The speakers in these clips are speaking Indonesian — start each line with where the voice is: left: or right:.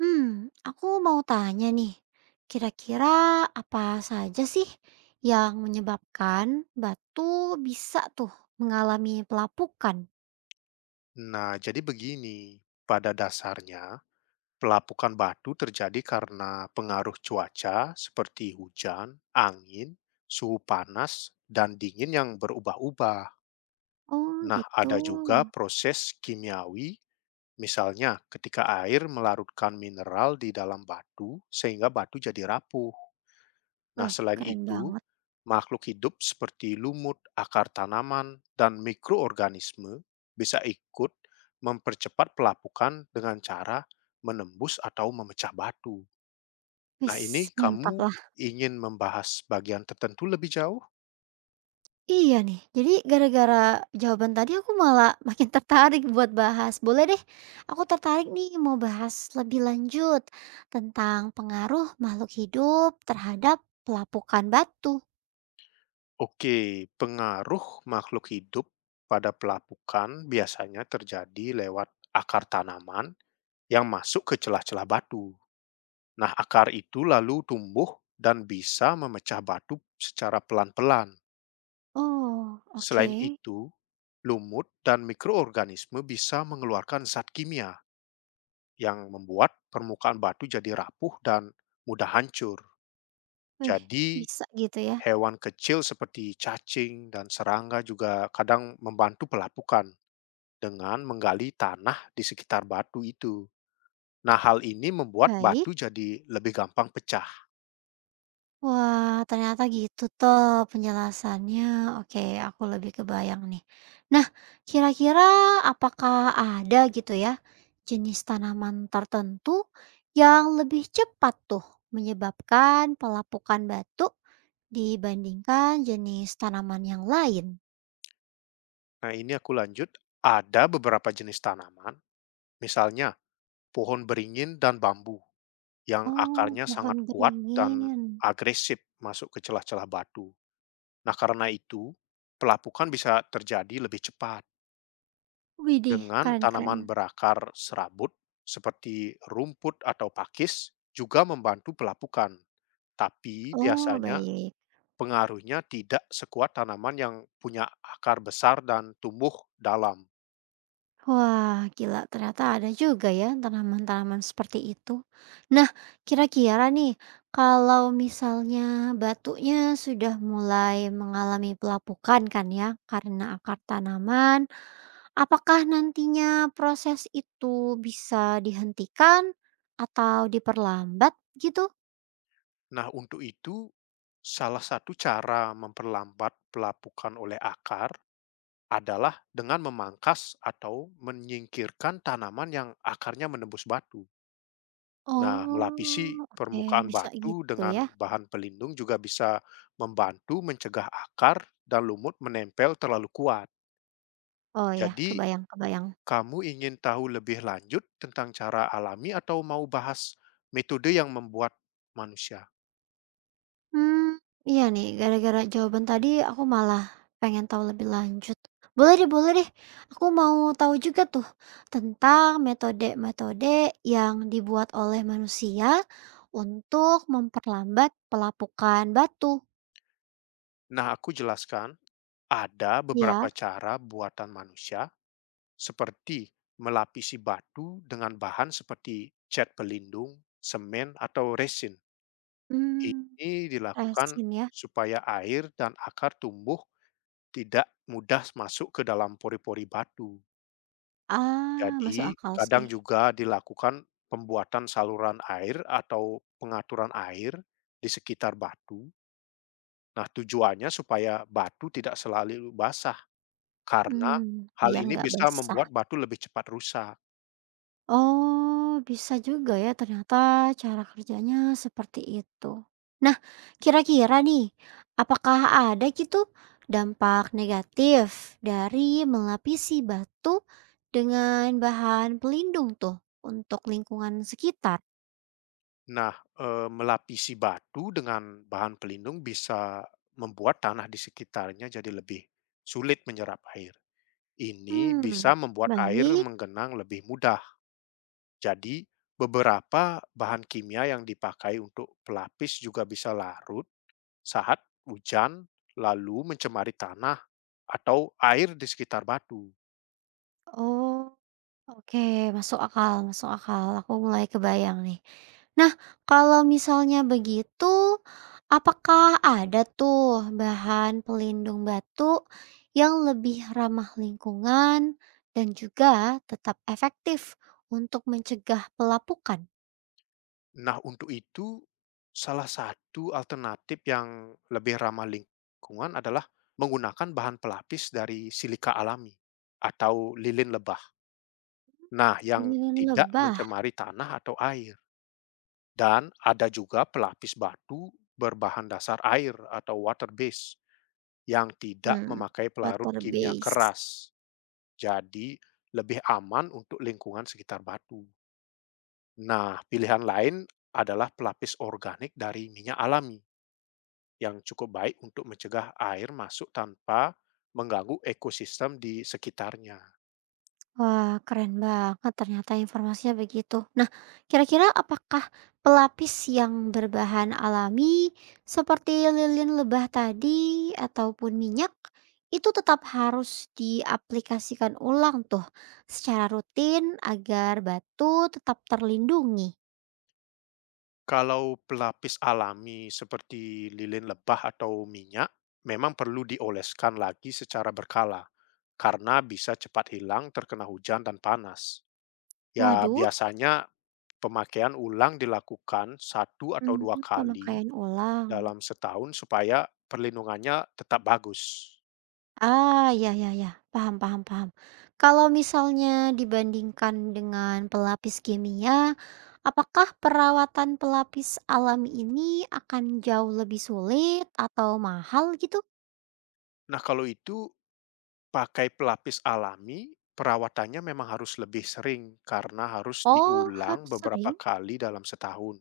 right: Hmm, aku mau tanya nih, kira-kira apa saja sih yang menyebabkan batu bisa tuh mengalami pelapukan?
left: Nah, jadi begini, pada dasarnya pelapukan batu terjadi karena pengaruh cuaca seperti hujan, angin, suhu panas, dan dingin yang berubah-ubah.
right: Oh
left: Nah,
right: gitu,
left: ada juga proses kimiawi, misalnya ketika air melarutkan mineral di dalam batu sehingga batu jadi rapuh. Nah,
right: weh
left: selain
right: keren
left: itu,
right: banget,
left: makhluk hidup seperti lumut, akar tanaman, dan mikroorganisme bisa ikut mempercepat pelapukan dengan cara menembus atau memecah batu. Nah,
right: wis
left: ini
right: mantap
left: kamu
right: lah.
left: ingin membahas bagian tertentu lebih jauh?
right: Iya nih, jadi gara-gara jawaban tadi aku malah makin tertarik buat bahas. Boleh deh, aku tertarik nih mau bahas lebih lanjut tentang pengaruh makhluk hidup terhadap pelapukan batu.
left: Oke, pengaruh makhluk hidup pada pelapukan biasanya terjadi lewat akar tanaman yang masuk ke celah-celah batu. Nah, akar itu lalu tumbuh dan bisa memecah batu secara pelan-pelan.
right: Oh, oke.
left: Selain itu, lumut dan mikroorganisme bisa mengeluarkan zat kimia yang membuat permukaan batu jadi rapuh dan mudah hancur.
right: Wih,
left: Jadi,
right: bisa gitu ya?
left: hewan kecil seperti cacing dan serangga juga kadang membantu pelapukan dengan menggali tanah di sekitar batu itu. Nah, hal ini membuat
right: Baik.
left: batu jadi lebih gampang pecah.
right: Wah, ternyata gitu toh penjelasannya. Oke, aku lebih kebayang nih. Nah, kira-kira apakah ada gitu ya jenis tanaman tertentu yang lebih cepat tuh menyebabkan pelapukan batu dibandingkan jenis tanaman yang lain?
left: Nah, ini aku lanjut. Ada beberapa jenis tanaman, misalnya pohon beringin dan bambu, yang
right: Oh,
left: akarnya sangat
right: pohon
left: kuat dan
right: beringin.
left: agresif masuk ke celah-celah batu. Nah, karena itu, pelapukan bisa terjadi lebih cepat
right: Widih,
left: dengan
right: keren-keren.
left: tanaman berakar serabut seperti rumput atau pakis juga membantu pelapukan. Tapi
right: Oh,
left: biasanya
right: baik.
left: pengaruhnya tidak sekuat tanaman yang punya akar besar dan tumbuh dalam.
right: Wah, gila. Ternyata ada juga ya tanaman-tanaman seperti itu. Nah, kira-kira nih, kalau misalnya batunya sudah mulai mengalami pelapukan kan ya, karena akar tanaman, apakah nantinya proses itu bisa dihentikan atau diperlambat gitu?
left: Nah, untuk itu, salah satu cara memperlambat pelapukan oleh akar adalah dengan memangkas atau menyingkirkan tanaman yang akarnya menembus batu. Nah, melapisi
right: Oh, oke,
left: permukaan
right: bisa
left: batu
right: gitu ya.
left: dengan bahan pelindung juga bisa membantu mencegah akar dan lumut menempel terlalu kuat.
right: Oh ya,
left: Jadi,
right: kebayang-kebayang.
left: kamu ingin tahu lebih lanjut tentang cara alami atau mau bahas metode yang membuat manusia?
right: Hmm, iya nih, gara-gara jawaban tadi aku malah pengen tahu lebih lanjut. Boleh deh, aku mau tahu juga tuh tentang metode-metode yang dibuat oleh manusia untuk memperlambat pelapukan batu.
left: Nah, aku jelaskan. Ada
right: Ya,
left: beberapa cara buatan manusia, seperti melapisi batu dengan bahan seperti cat pelindung, semen, atau resin.
right: hmm,
left: Ini dilakukan
right: resin ya?
left: supaya air dan akar tumbuh tidak mudah masuk ke dalam pori-pori batu.
right: Ah, masuk
left: Jadi,
right: akal
left: kadang
right: sih.
left: juga dilakukan pembuatan saluran air atau pengaturan air di sekitar batu. Nah, tujuannya supaya batu tidak selalu basah. Karena
right: Hmm,
left: hal
right: biar
left: ini
right: nggak
left: bisa
right: basah.
left: membuat batu lebih cepat rusak.
right: Oh, bisa juga ya ternyata cara kerjanya seperti itu. Nah, kira-kira nih, apakah ada gitu dampak negatif dari melapisi batu dengan bahan pelindung tuh untuk lingkungan sekitar?
left: Nah, melapisi batu dengan bahan pelindung bisa membuat tanah di sekitarnya jadi lebih sulit menyerap air. Ini
right: Hmm,
left: bisa membuat air
right: baik.
left: menggenang lebih mudah. Jadi, beberapa bahan kimia yang dipakai untuk pelapis juga bisa larut saat hujan, lalu mencemari tanah atau air di sekitar batu.
right: Oh. Oke, masuk akal, aku mulai kebayang nih. Nah, kalau misalnya begitu, apakah ada tuh bahan pelindung batu yang lebih ramah lingkungan dan juga tetap efektif untuk mencegah pelapukan?
left: Nah, untuk itu salah satu alternatif yang lebih ramah lingkungan adalah menggunakan bahan pelapis dari silika alami atau lilin lebah. Nah, yang
right: Penelitian
left: tidak
right: lebah,
left: mencemari tanah atau air. Dan ada juga pelapis batu berbahan dasar air atau water base yang tidak
right: hmm,
left: memakai pelarut
right: water
left: kimia
right: base.
left: keras. Jadi, lebih aman untuk lingkungan sekitar batu. Nah, pilihan lain adalah pelapis organik dari minyak alami yang cukup baik untuk mencegah air masuk tanpa mengganggu ekosistem di sekitarnya.
right: Wah, keren banget ternyata informasinya begitu. Nah, kira-kira apakah pelapis yang berbahan alami seperti lilin lebah tadi ataupun minyak itu tetap harus diaplikasikan ulang tuh secara rutin agar batu tetap terlindungi?
left: Kalau pelapis alami seperti lilin lebah atau minyak, memang perlu dioleskan lagi secara berkala karena bisa cepat hilang terkena hujan dan panas. Ya,
right: Waduh,
left: biasanya pemakaian ulang dilakukan satu atau dua
right: hmm,
left: kali
right: pemakaian ulang.
left: dalam setahun supaya perlindungannya tetap bagus.
right: Ah, ya ya ya, paham paham paham. Kalau misalnya dibandingkan dengan pelapis kimia, apakah perawatan pelapis alami ini akan jauh lebih sulit atau mahal gitu?
left: Nah, kalau itu pakai pelapis alami, perawatannya memang harus lebih sering karena harus
right: Oh,
left: diulang
right: harus
left: beberapa
right: sering?
left: kali dalam setahun.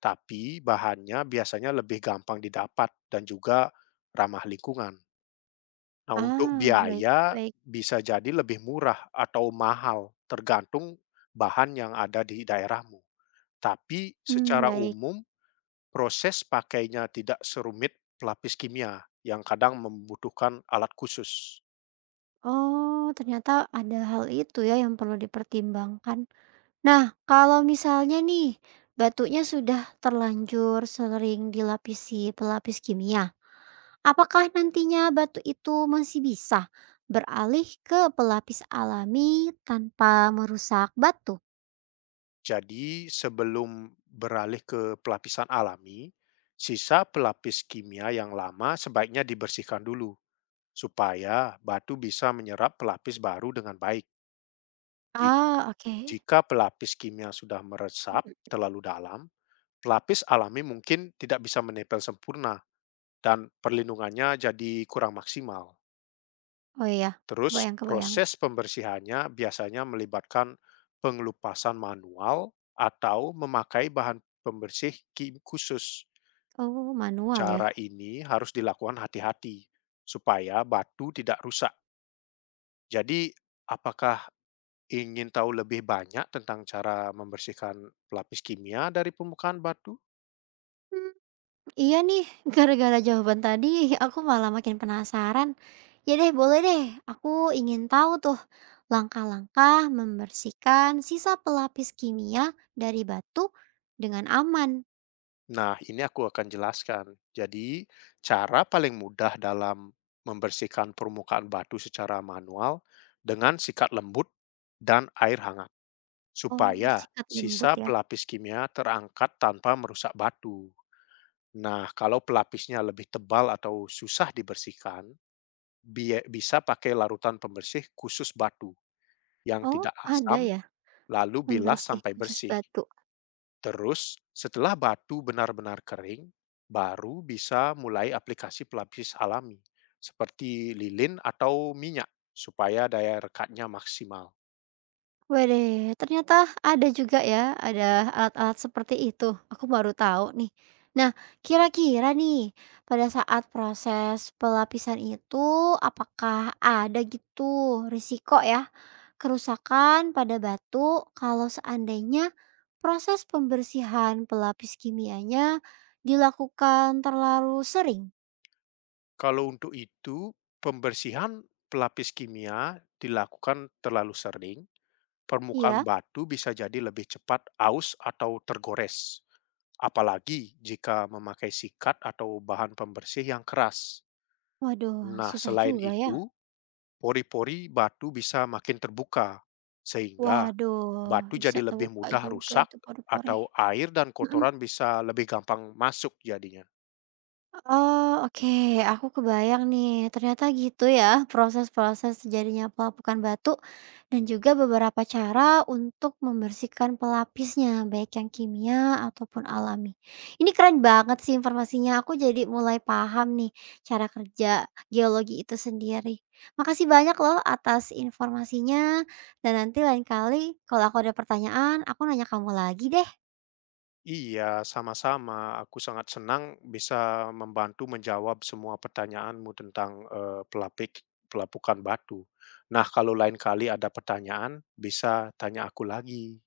left: Tapi bahannya biasanya lebih gampang didapat dan juga ramah lingkungan. Nah, untuk
right: Ah, baik
left: biaya
right: baik.
left: bisa jadi lebih murah atau mahal tergantung bahan yang ada di daerahmu. Tapi
right: Hmm,
left: secara
right: baik.
left: umum proses pakainya tidak serumit pelapis kimia yang kadang membutuhkan alat khusus.
right: Oh, ternyata ada hal itu ya yang perlu dipertimbangkan. Nah, kalau misalnya nih batunya sudah terlanjur sering dilapisi pelapis kimia, apakah nantinya batu itu masih bisa beralih ke pelapis alami tanpa merusak batu?
left: Jadi sebelum beralih ke pelapisan alami, sisa pelapis kimia yang lama sebaiknya dibersihkan dulu supaya batu bisa menyerap pelapis baru dengan baik. Ji-
right: Ah, oke.
left: Jika pelapis kimia sudah meresap
right: Mhm.
left: terlalu dalam, pelapis alami mungkin tidak bisa menempel sempurna dan perlindungannya jadi kurang maksimal.
right: Oh iya,
left: Terus
right: kebayang-kebayang.
left: proses pembersihannya biasanya melibatkan pengelupasan manual atau memakai bahan pembersih khusus.
right: Oh, manual ya?
left: Cara ini harus dilakukan hati-hati supaya batu tidak rusak. Jadi, apakah ingin tahu lebih banyak tentang cara membersihkan pelapis kimia dari permukaan batu?
right: Hmm, iya nih, gara-gara jawaban tadi aku malah makin penasaran. Ya deh, boleh deh. Aku ingin tahu tuh langkah-langkah membersihkan sisa pelapis kimia dari batu dengan aman.
left: Nah, ini aku akan jelaskan. Jadi, cara paling mudah dalam membersihkan permukaan batu secara manual dengan sikat lembut dan air hangat,
right: Oh,
left: supaya
right: sikat lembut
left: sisa
right: ya?
left: pelapis kimia terangkat tanpa merusak batu. Nah, kalau pelapisnya lebih tebal atau susah dibersihkan, bisa pakai larutan pembersih khusus batu yang
right: Oh,
left: tidak
right: ada
left: asam,
right: ya?
left: lalu bilas
right: Pembersih
left: sampai
right: khusus
left: bersih.
right: batu.
left: Terus, setelah batu benar-benar kering, baru bisa mulai aplikasi pelapis alami seperti lilin atau minyak supaya daya rekatnya maksimal.
right: Waduh, ternyata ada juga ya, ada alat-alat seperti itu. Aku baru tahu nih. Nah, kira-kira nih, pada saat proses pelapisan itu, apakah ada gitu risiko ya, kerusakan pada batu kalau seandainya proses pembersihan pelapis kimianya dilakukan terlalu sering?
left: Kalau untuk itu, pembersihan pelapis kimia dilakukan terlalu sering, permukaan
right: Iya,
left: batu bisa jadi lebih cepat aus atau tergores. Apalagi jika memakai sikat atau bahan pembersih yang keras.
right: waduh,
left: Nah,
right: susah
left: selain
right: juga ya.
left: itu, pori-pori batu bisa makin terbuka, sehingga
right: Waduh,
left: batu
right: bisa
left: jadi lebih
right: terbuka
left: mudah
right: juga
left: rusak
right: itu pori-pori.
left: atau air dan
right: Mhm.
left: kotoran bisa lebih gampang masuk jadinya.
right: Oh, oke, aku kebayang nih, ternyata gitu ya proses-proses terjadinya pelapukan batu dan juga beberapa cara untuk membersihkan pelapisnya, baik yang kimia ataupun alami. Ini keren banget sih informasinya, aku jadi mulai paham nih cara kerja geologi itu sendiri. Makasih banyak loh atas informasinya dan nanti lain kali kalau aku ada pertanyaan, aku nanya kamu lagi deh.
left: Iya, sama-sama. Aku sangat senang bisa membantu menjawab semua pertanyaanmu tentang eh, pelapik pelapukan batu. Nah, kalau lain kali ada pertanyaan, bisa tanya aku lagi.